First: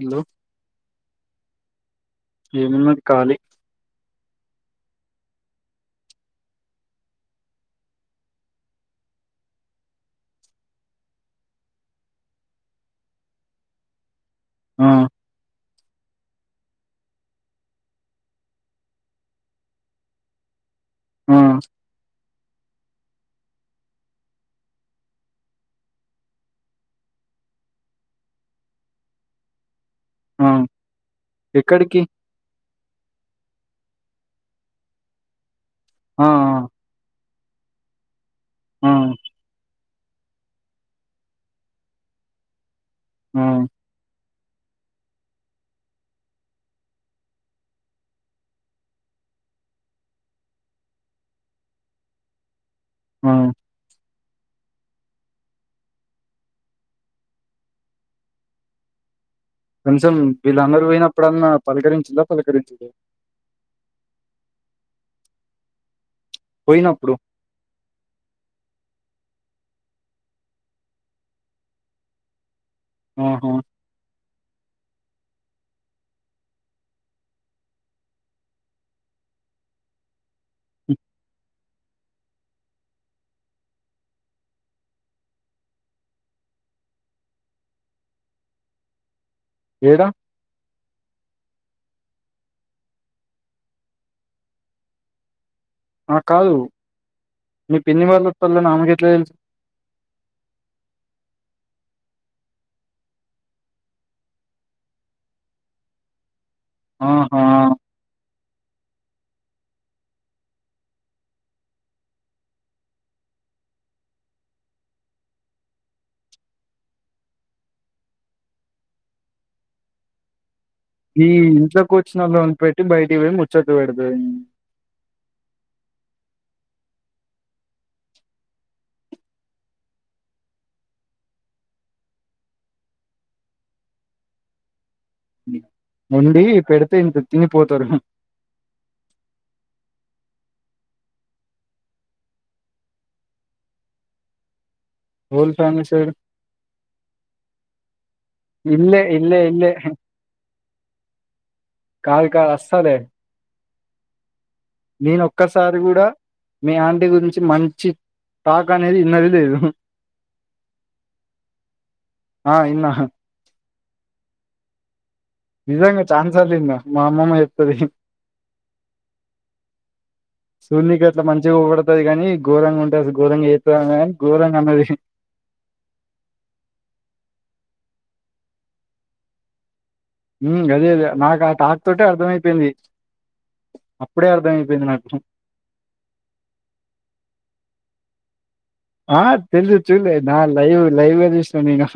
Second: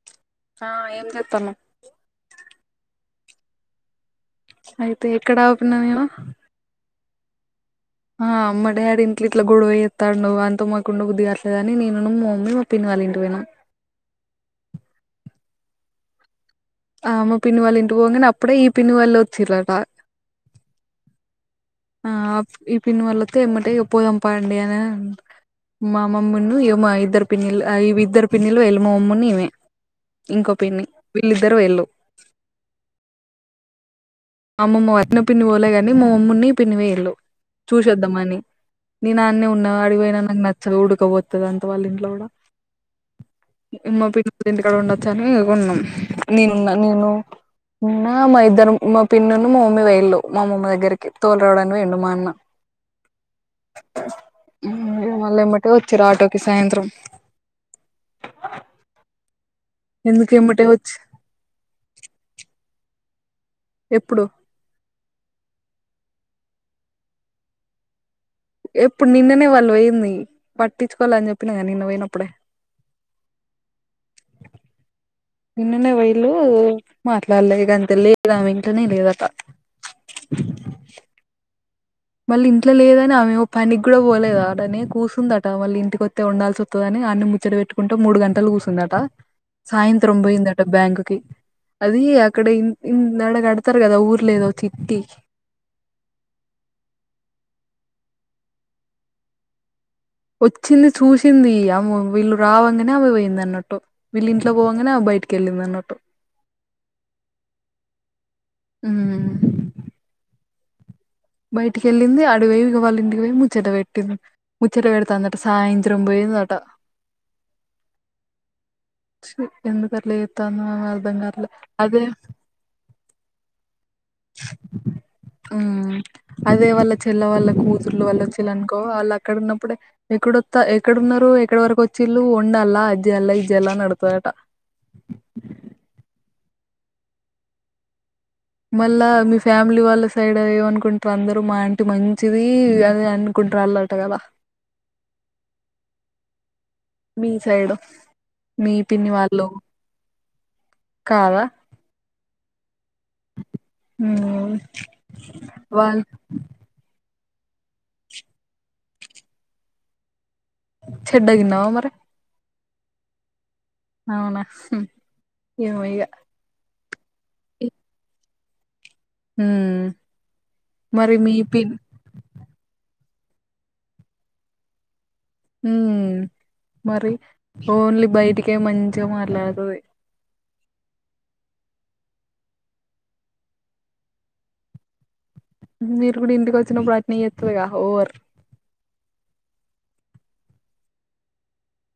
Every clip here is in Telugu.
హలో ఆ ఏం చెత్తాన్నావ్ ఏమున్నది కాలి అయితే ఎక్కడ ఆపూన్నా నేను ఆ మా డాడి ఇంట్ల ఇట్ల గొడవ చెత్తాండు ఆయనతో మాకుండ బుద్దిగావట్లేదు అని నేనును మా మమ్మీ మా పిన్ని వాళ్ళ ఇంటికి పోయినం ఆ ఆ మా పిన్నివాళ్ళ ఇంటికి పొంగానే అప్పుడే ఈ పిన్నివాళ్ళు వచ్చిరట ఆ ఆ ఈ పిన్ వళ్లతో ఏమ్మటె ఇగ పోదాం పాండి అని మా మమ్మని ఇగ మా ఇద్దరు పిన్నిలు ఆ వి ఇద్దరు పిన్నిలు వెళ్ళు మా మమ్మని ఇవే ఆ ఇంకో పిన్ని వీళ్ళిద్దరు వెళ్ళు ఎక్కడికి అమ్మమ ని పోలే కానీ మా ఆ మమ్మున్ని ఆ పిన్ని పోయిళ్లు చూసోద్దామని ఆ నేను ఆన్నే ఉన్నా అడివయినా నాకు నచ్చదు ఉడకపోతుంది అంత వాళ్ళ ఇంట్లో కూడా ఆ ఇమ్మ పిల్లలు ఇంటికడ ఉండొచ్చని ఇగ ఉన్నాం నేనున్న నేను నా మా ఇద్దరు పిన్నను మా మమ్మీ పోయిళ్లు మా మమ్మ దగ్గరికి తోల రావడాని పోయిండు మా అన్న ఆ మళ్ళ ఎమ్మటే వచ్చిరు ఆటోకి సాయంత్రం కొంచెం ఎందుకు వీళ్ళు ఎమ్మటే అనరు వచ్చి పోయినప్పుడన్నా పలకరించిలా పలకరించలే ఎప్పుడు పోయినప్పుడు ఎప్పుడు నిన్ననే వాళ్ళు పోయింది పట్టించుకోల అని చెప్పిన గా నిన్న పోయినప్పుడే ఆహా నిన్ననే పోయిళ్లు మాట్లాడలేదు గంతే లేదు ఇంట్లనే లేదంట హ్మ్. మళ్ళీ ఇంట్లో లేదని ఆమె ఏమో పనికి కూడా పోలేదు ఆడనే కూర్చందట మళ్ళీ ఇంటికొస్తే వండాల్సి వత్ తదని అన్ని ముచ్చడ పెట్టుకుంట మూడు గంటలు కూర్చందట ఏడా సాయంత్రం పోయిందట బ్యాంక్కి అది అక్కడ ఇ అడగడతారు కదా ఊర్లేద చిట్టి ఆ కాదు మీ పిన్ని వాళ్ళ వత్తాళ్లు అని ఆమెకేట్ల తెలుసు వచ్చింది చూసింది అ వీళ్ళు రావంగానే ఆమె పోయింది అన్నట్టు వీళ్ళ ఇంట్లో పోవంగానే బయటికి వెళ్ళింది అన్నట్టు ఆహా ఊ బయటికి వెళ్ళింది అడ ఓయి ఇగ వాళ్ళ ఇంటికి పోయి ముచ్చట పెట్టింది ముచ్చట పెడుతాందట సాయంత్రం పోయిందట చి ఎందుకట్ల చెత్తాందో ఈ ఇంట్లోకి వచ్చిన వాళ్ళన్ పెట్టి బయటకి పోయి ముచ్చట్లు పెడదది ఉమ్ అదే వాళ్ళ చెల్ల వాళ్ళ కూతుర్లు వాళ్ళ చెల్ల అనుకో వాళ్ళు అక్కడ ఉన్నప్పుడే ఎక్కడొత ఎక్కడున్నారు ఎక్కడ వరకు వచ్చిళ్ళు వండల్ అజ్జెయ్యాల ఇజ్ జెయ్యాల అని అడుగుతాదట వండి పెడితే ఇంత తిని పోతారు మళ్ళా మీ ఫ్యామిలీ వాళ్ళ సైడ్ ఏమ అనుకుంటారు అందరు మా ఆంటి మంచిది అనీ అ కుకుంట్రాళ్ళట కదా వోల్ ఫ్యామిలీ సైడ్ మీ సైడు మీ ఇల్లే పిన్ని ఇల్లే వాళ్ళు ఇల్లే కాదా కాదు కాదు అసలే ఉం నేను ఒక్కసారి కూడా మీ ఆంటీ గురించి మంచి టాక్ అనేది విన్నది లేదు చెడ్డగా విన్నావా మరి ఆ ఇన్న అవునా ఏమో నిజంగా ఇగ చాన సార్లు ఇన్న మా అమ్మమ్మ చెప్తది ఉమ్ చూడనికి మరి ఎంతా మీ మంచి పిన్ వస్తుది కాని గోరంగా ఉంటది ఘోరంగా చేస్తది అని గోరంగా అన్నది ఉ మరి ఓన్లీ బయటికే మంచిగా మాట్లాడుతది హ్మ్మ్ గదే ది నాకు ఆ టాక్ తోటే అర్థమయిపోయింది అప్పుడే అర్థమయిపోయింది నాకుం మీరు కూడా ఇంటికి వచ్చినప్పుడు అట్టనే చేస్తది కదా ఓవర్ ఆ తెలుసు చూలే నా లైవ్ లైవ్ చూసిన నేను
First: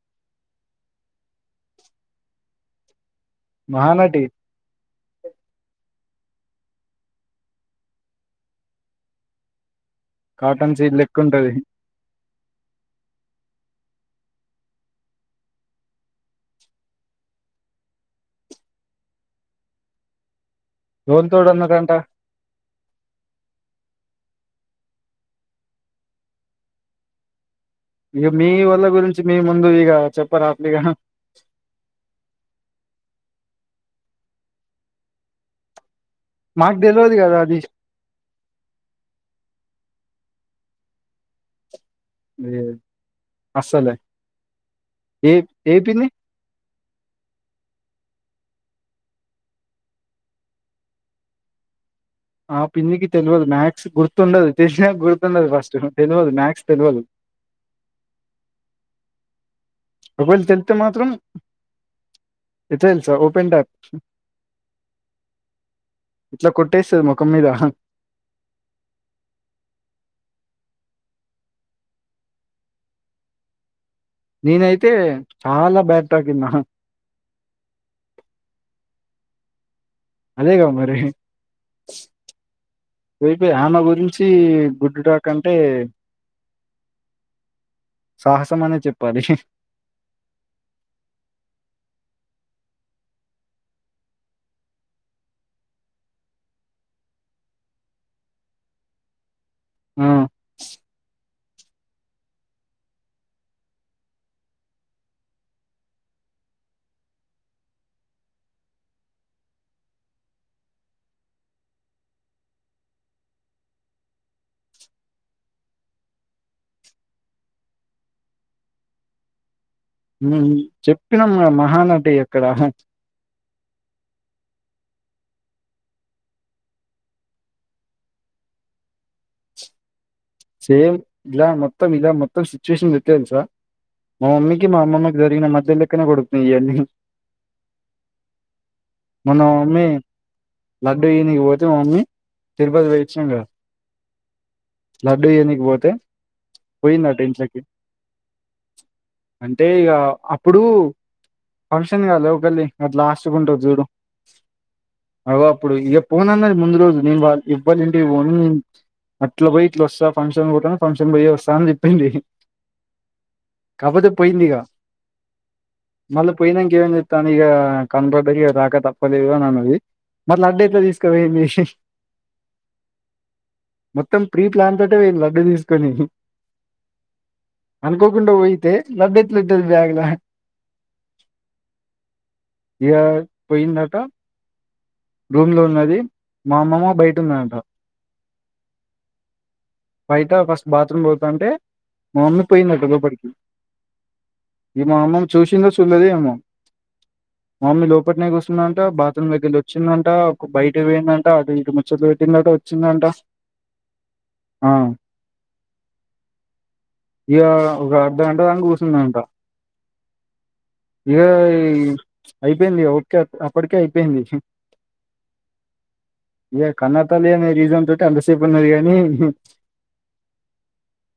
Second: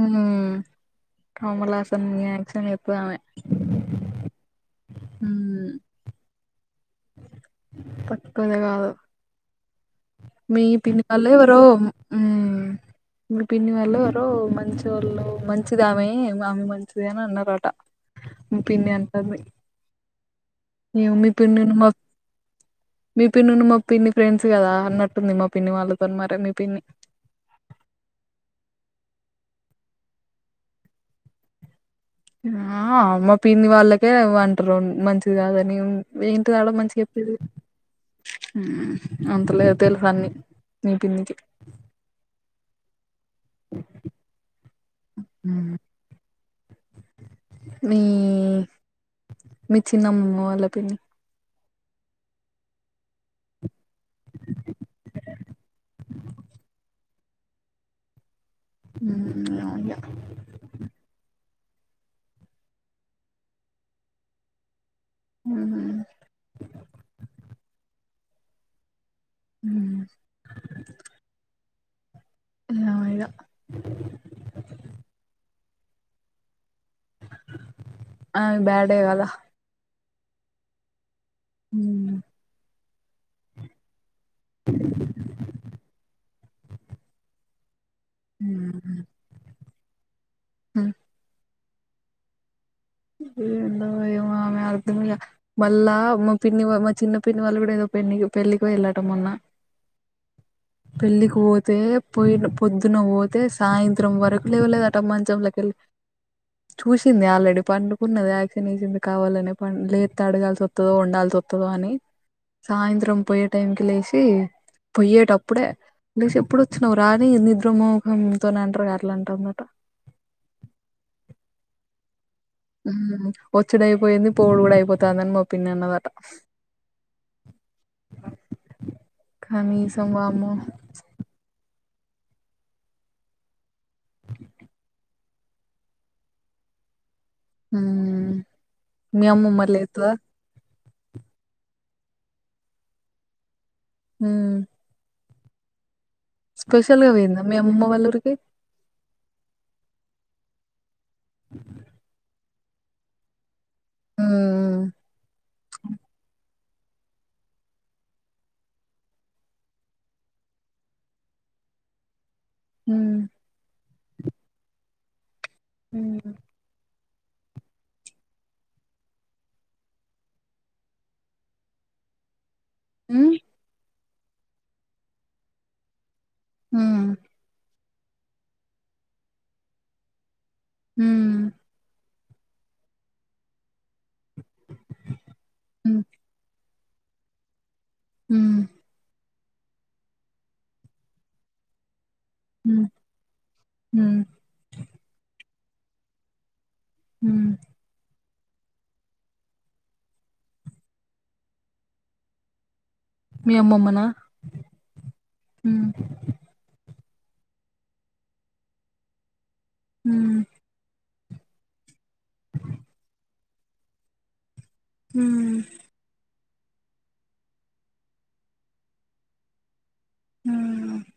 ఆ కమల్హాసన్ యాక్షన్ చేస్తాదామే మహానటి ఉం తక్కువదే కాదు మీ కాటన్ సీడ్ పిని లెక్క వాళ్ళ ఉంటది ఎవరో ఉం మి పిన్ని వాళ్ళు ఎరు మంచి వాళ్ళు మంచిది ఆమె ఆమె మంచిది అని అన్నారంట మా పిన్నింటంది మీ ఎవనితోడు పిన్నిని అన్నదంట మ మీ పిన్నీ ను మా పిన్ని ఫ్రెండ్స్ కదా అన్నట్టుంది మా పిన్ని వాళ్ళతో మరి మీ పిన్ని ఇగ మీ వల్ల గురించి మీ ముందు ఇక చెప్పరా ఇగ ఆ మా పిన్ని వాళ్ళకే అంటారు మంచిది కాదని ఏంటి ఆవిడ మాకు మంచిగా తెలవదు చెప్పది కదా అది అంతలేదు తెలుసాన్ని నీ పిన్నికి ఏ అస్సలే ఏ మ్మ్. ఏ పిన్నీ మీ మీ చిన్నమమ్మ వాళ్ళ పిన్ని ఆ పిన్నికి తెలవదు మాథ్స్ గుర్తుండదు తెలిసినా గుర్తుండదు ఫస్ట్ తెలవదు మాథ్స్ తెలవదు అ అవునులే. ఒక వేలా తెలితే మాత్రం ఎట్ల తెలుసా ఓపెన్ డాట్ ఇట్లా కొట్టేస్తది ముఖం మీద హ లయలె నేనైతే చాలా బ్యాడ్ టక్ ఇన్న ఆ బ్యాడే కదా అదేగా మరి మ్మ్. పోయి పోయి ఆమె గురించి గుడ్డు టాక్ అంటే సాహసం అనే మ్మ్. చెప్పాలి మ్మ్. ఎందో ఎమో ఆమె అర్ధమే క మళ్ళా మా పిన్ని మా చిన్న పిన్ని వాళ్ళు కూడ ఏదో పె పెళ్ళకి పోయిల్లాట మొన్న ఆ [inaudible] పెళ్ళికి పోతే పోయి పొద్దున పోతే సాయంత్రం వరకు లేవలేదాట మంచంలకెళ్ళి చూసింది ఆల్రెడీ పండుకున్నది యాక్షన్ చేసింది కావాలనే పం లేత్తే అడగాల్సి ఒత్తదో ఉండాల్సి ఒత్త దో అని సాయంత్రం పోయే టైంకి లేసి పొయ్యేటప్పుడే దేష్ ఎప్పుడు వచ్చినవు రా ని నిద్ర మొఖంతోని అంటరుగా అట్ల అంటందట ఉం చెప్పినం మహానటి అక్కడ ఊమ్ ఒచ్చుడైపోయింది పోవుడు కూడ అయిపోతాందని మా పిన్ని అన్నదట కనీస్ అం వామ్మో సేమ్ ఇలా మొత్తం ఇలా మొత్తం సిచ్చువేషన్ ఎట్ల తెలుసా మా మమ్మీకి మా అమ్మమ్మకి జరిగిన మధ్య లెక్కనే కొడుతున్నయి ఇయన్నీ మ్ మీ మొన్న మా అమ్మమ్మ మమ్మీ లేత్తదా లడ్డు ఈయనికి పోతే మా మమ్మీ తిరుపతి పోయి ఒచ్చినం కదా ఊమ్ లడ్డు ఇయనీకి పోతే స్పెషల్గ పోయిందట పోయిందా మీ ఇంట్లోకి అమ్మమ్మ వాళ్ళ ఊరికి అంటే ఇగా అప్పుడు ఫంక్షన్ కాద ఒకల్ది అటు లాస్ట్కుంటరు చూడు మ్ అగొ అప్పుడు ఇగ పోనన్నది ముందు రోజు నేను వాళ్ల ఎవ్వలింటికి పోను నేను అట్ల పోయి ఇట్ల ఒస్తా ఫంక్షన్ పోతాన ఫంక్షన్ పొయ్యే వస్తా అని చెప్పింది ఉమ్ కాపోతే పోయిందిగా మళ్ళ మ్ పోయినంక ఏమైం దాని ఇగా కనుబడ్డ ఇగ రాక తప్పలేదు అని అన్నది మరి లడ్డు ఎట్ల తీస్కపోయింది ఉమ్ మొత్తం ప్రీ ప్లాన్ తోటే పోయింది లడ్డు తీస్కొని ఉమ్ అనుకోకుండ పోయితే లడ్డు ఎట్లుంటది బ్యాగుల ఉమ్ ఇగా పోయిందాట రూమ్లో మ్ ఉన్నది మా అమ్మమ్మ బయట ఉన్నదాట ఉమ్ బయట ఫస్ట్ బాత్రూమ్ పోతాంటే మా మమ్మీ పోయిందట లోపటికి మ్ ఇగ మా మమ్మీని చూసిందో చూడలేదు ఏమో మ్ మా మమ్మీ లోపట్నే కూసుం దంట బాత్రూంల కెళ్ళి నుంచి వచ్చిందంట ఒక బయటకి పోయిందంట అటు ఇటు ముచ్చట్లు పెట్టిందంట వచ్చిందంట మీ అమ్మమ్మనా ఆ మ్ ఇగా ఒక అర్ధగంట దాంక కూసున్నదంట ఉమ్ ఇగా ఈ అయిపోయింది ఒకే అప్పటికే అయిపోయింది ఉమ్ ఇగ కన్నతల్లి అనే రీసన్ తోటి అంతసేపు ఉన్నది కనీ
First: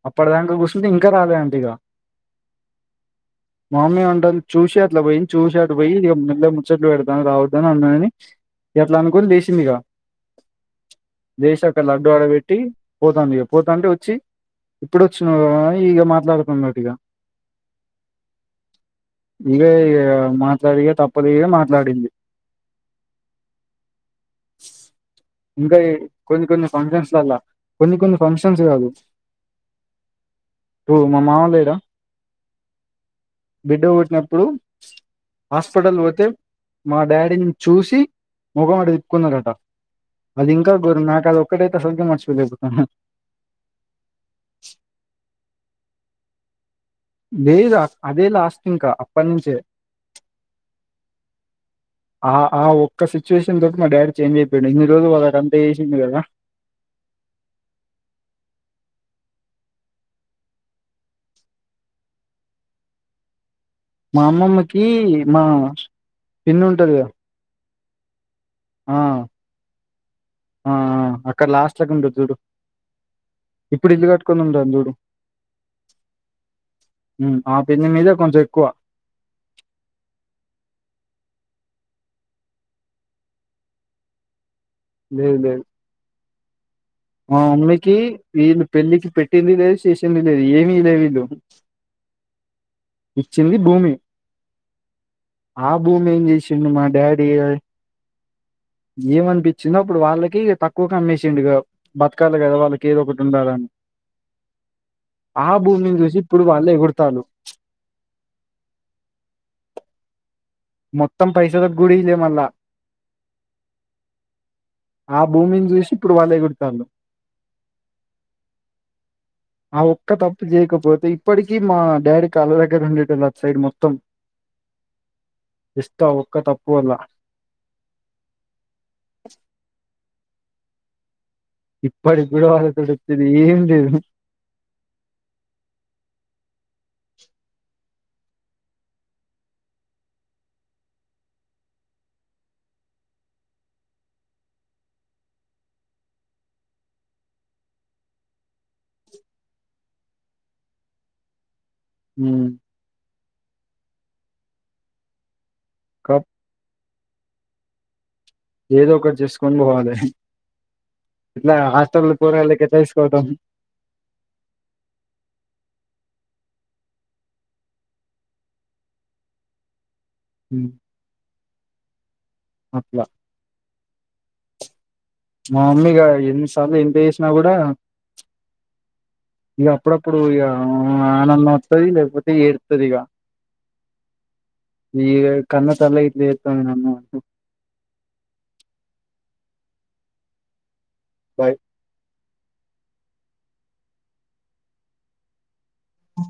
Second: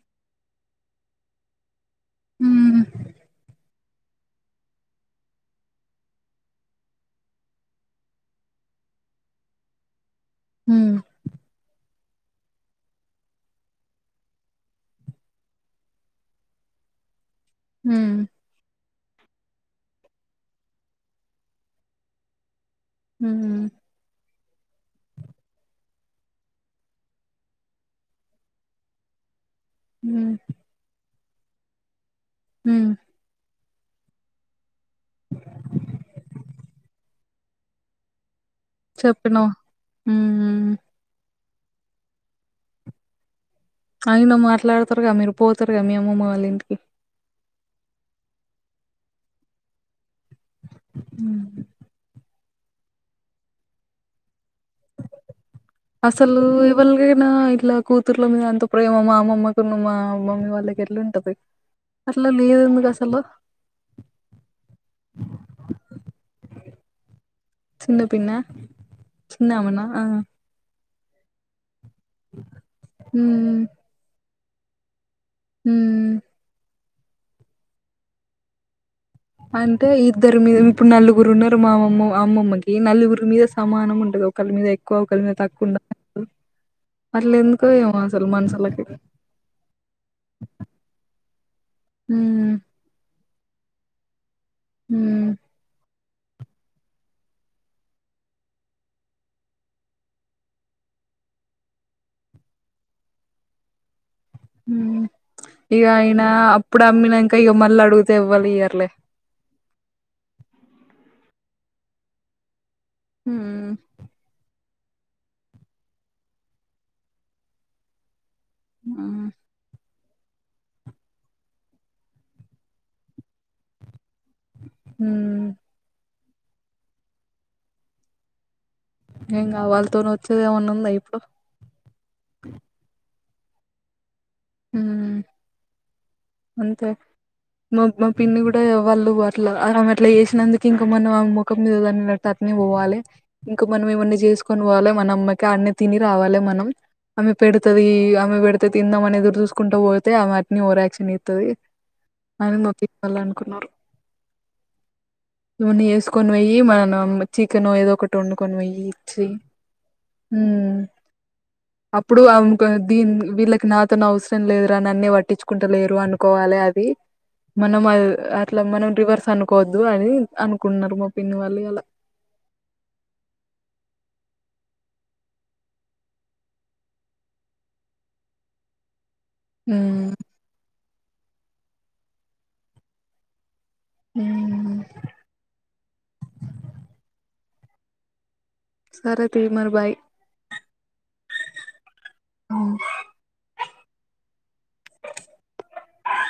అప్పటిదాంక కూర్చుంటే ఇంకా రాలేదు అంటీ ఇక. ఉమ్ మా మమ్మీ అంటంది, చూసి అట్లాపోయి చూసి అటుపోయి ఇక మెల్లగా ముచ్చట్లు పెడతాను రావద్దని అన్నానని ఇక అట్లా అనుకుని లేసిందిక, మ్ మ్ లేసి అక్కడ లడ్డు ఆడబెట్టి పోతాంది ఇక పోతాంటే వచ్చి ఇప్పుడు వచ్చినవా అని ఇక మాట్లాడుతున్నదిక. ఉమ్ ఇదే ఇగ మాట్లాడక తప్పదుగా మాట్లాడింది. ఉమ్ ఇంకా కొన్ని కొన్ని ఫంక్షన్స్ లల్ల కొన్ని కొన్ని ఫంక్షన్స్ కాదు, హ్మ్ ఇప్పుడు మా మామ లేడా ఉమ్ బిడ్డ పుట్టినప్పుడు హాస్పిటల్ పోతే మా డాడీని చూసి ముఖం అటు తిప్పుకున్నాడట, చెప్పినవు. అది హ్మ్ ఇంకా ఘోరం నాకు అది ఒక్కటైతే అసలుకే మర్చిపోలేకపోతన్నా ఆయన మాట్లాడతారుగా, మీరు పోతారుగా, మీ అమ్మమ్మ వాళ్ళ ఇంటికి. లేదు అదే లాస్ట్ ఇంకా అప్పటినుంచే ఉమ్ ఆ ఆ ఒక్క సిచ్యువేషన్ తోటి మా డాడీ చేంజ్ అయిపోయిండు. ఇన్నిరోజులు వాళ్ళకి అంత చేసిండు కదా. వాళ్ళకైనా ఇట్లా కూతుర్లు మీద అంత ప్రేమ మా అమమ్మకున్నూ మా మమ్మీ వాళ్ళకి ఎట్లుంటది అట్లా లేదెందుకు అసలు మా అమ్మమ్మకి మా పిన్ని ఉంటది కదా చిన్న పిన్నా, చిన్న అమెనా? ఆ అక్కడ లాస్ట్ సెకండ్ ఉమ్ ఇప్పుడు ఇల్లు కట్టుకోని ఉంటాము చూడు. ఉమ్ ఉమ్, ఆ పిన్ని మీద కొంచెం ఎక్కువ. అంటే ఇద్దరు మీద ఇప్పుడు నలుగురు ఉన్నారు మా అమ్మ అమ్మమ్మకి నలుగురి మీద సమానం ఉంటది ఒకళ్ళు మీద ఎ క్కువ ఒక్కలి మీద లేదు లేదు తగ్గకుండా మా మమ్మీకి అసలు వీళ్ళు మనుషులకి. పెళ్ళికి పెట్టింది లేదు చేసింది లేదు, ఏమియ్యలేదు వీళ్ళు. ఉమ్ ఇచ్చింది భూమి, హ్మ్ ఆ భూమి ఏం చేసిండు మా డాడీ ఏమనిపించిందో అప్పుడు వాళ్ళకి తక్కువకు అమ్మేసిండు ఇగ, బతకాలి కదా వాళ్ళకి ఏదో ఒకటి ఉండాలని. ఉమ్ ఆ ఇక భూమిని చూసి అయన ఇప్పుడు వాళ్ళే అప్పుడు ఎగురుతాలు అమ్మినంక ఇగ మళ్ళ అడుగు తెవ్వలియ్యరులే మొత్తం పైసలకి గూడా ఇయ్యలేదు మళ్ళా హుమ్ ఆ భూమిని చూసి ఇప్పుడు వాళ్ళు ఎగురుతాండు ఆ ఆ ఒక్క తప్పు చేయకపోతే, ఇప్పటికీ మా డాడీ కాళ్లదగ్గర ఉండేటోళ్ళు అటుసైడు మొత్తం. ఉమ్ జస్ట్ ఆ ఒక్క తప్పు వల్ల ఇంకా వాళ్ళతోన వచ్చేదేమన్నా ఉందా ఇప్పుడు? ఇప్పటికి కూడా వాళ్ళతోటి వచ్చేది ఏమిలేదు. ఉమ్ అంతే మా మా పిన్ని కూడా వాళ్ళు అట్లా ఆమె అట్లా చేసినందుకు ఇంకా మన ఆమె ముఖం మీద తన్నడు అట్లే పోవాలి ఇంకా మనం ఇవన్నీ చేసుకొని పోవాలి మన అమ్మకి అన్నె తిని రావాలి మనం ఆమె పెడుతది ఆమె పెడితే తిన్నాంమని ఎదురు చూసుకుంటూ పోతే ఆమె అట్లే ఓవర్ యాక్షన్ చేత్తది ఉమ్, అని మా పిన్ని ఆల్లు అనుకున్నారు ఇవన్నీ కప్ వేసుకొని పోయి మన చికెన్ ఏదో ఒకట్ వండుకొని పోయి ఏదో ఒకటి ఇచ్చి చేసుకొని పోవాలి హుమ్ ఇట్లా హాస్టల్ అప్పుడు పోరాళ్ళకి అనుకో ఎట్లా దీన్ తీసుకోవటం విలక్నాథ్ అతను అవసరం లేదు రా నన్నే పట్టించుకుంటలేరు పోవాలె అది మనం అట్లా మనం రివర్స్ అనుకోవద్దు అని ఉమ్, అనుకున్నరు మా పిన్ని వాళ్ళు ఇయాలా అ మా మమ్మీగా ఎన్ని సార్లు ఎంతేసినా కూడా ఇక అప్పుడప్పు హ్మ్ ఇప్పుడు ఇగ ఆనందం వత్తది లేకపోతే ఏడుత్తదిఇక హ్మ్ ఏ కన్నతల్లి అయితే చేత్తది అన్నం సరే తీర్మర్ బాయ్ బయ్ హువ్ ఆ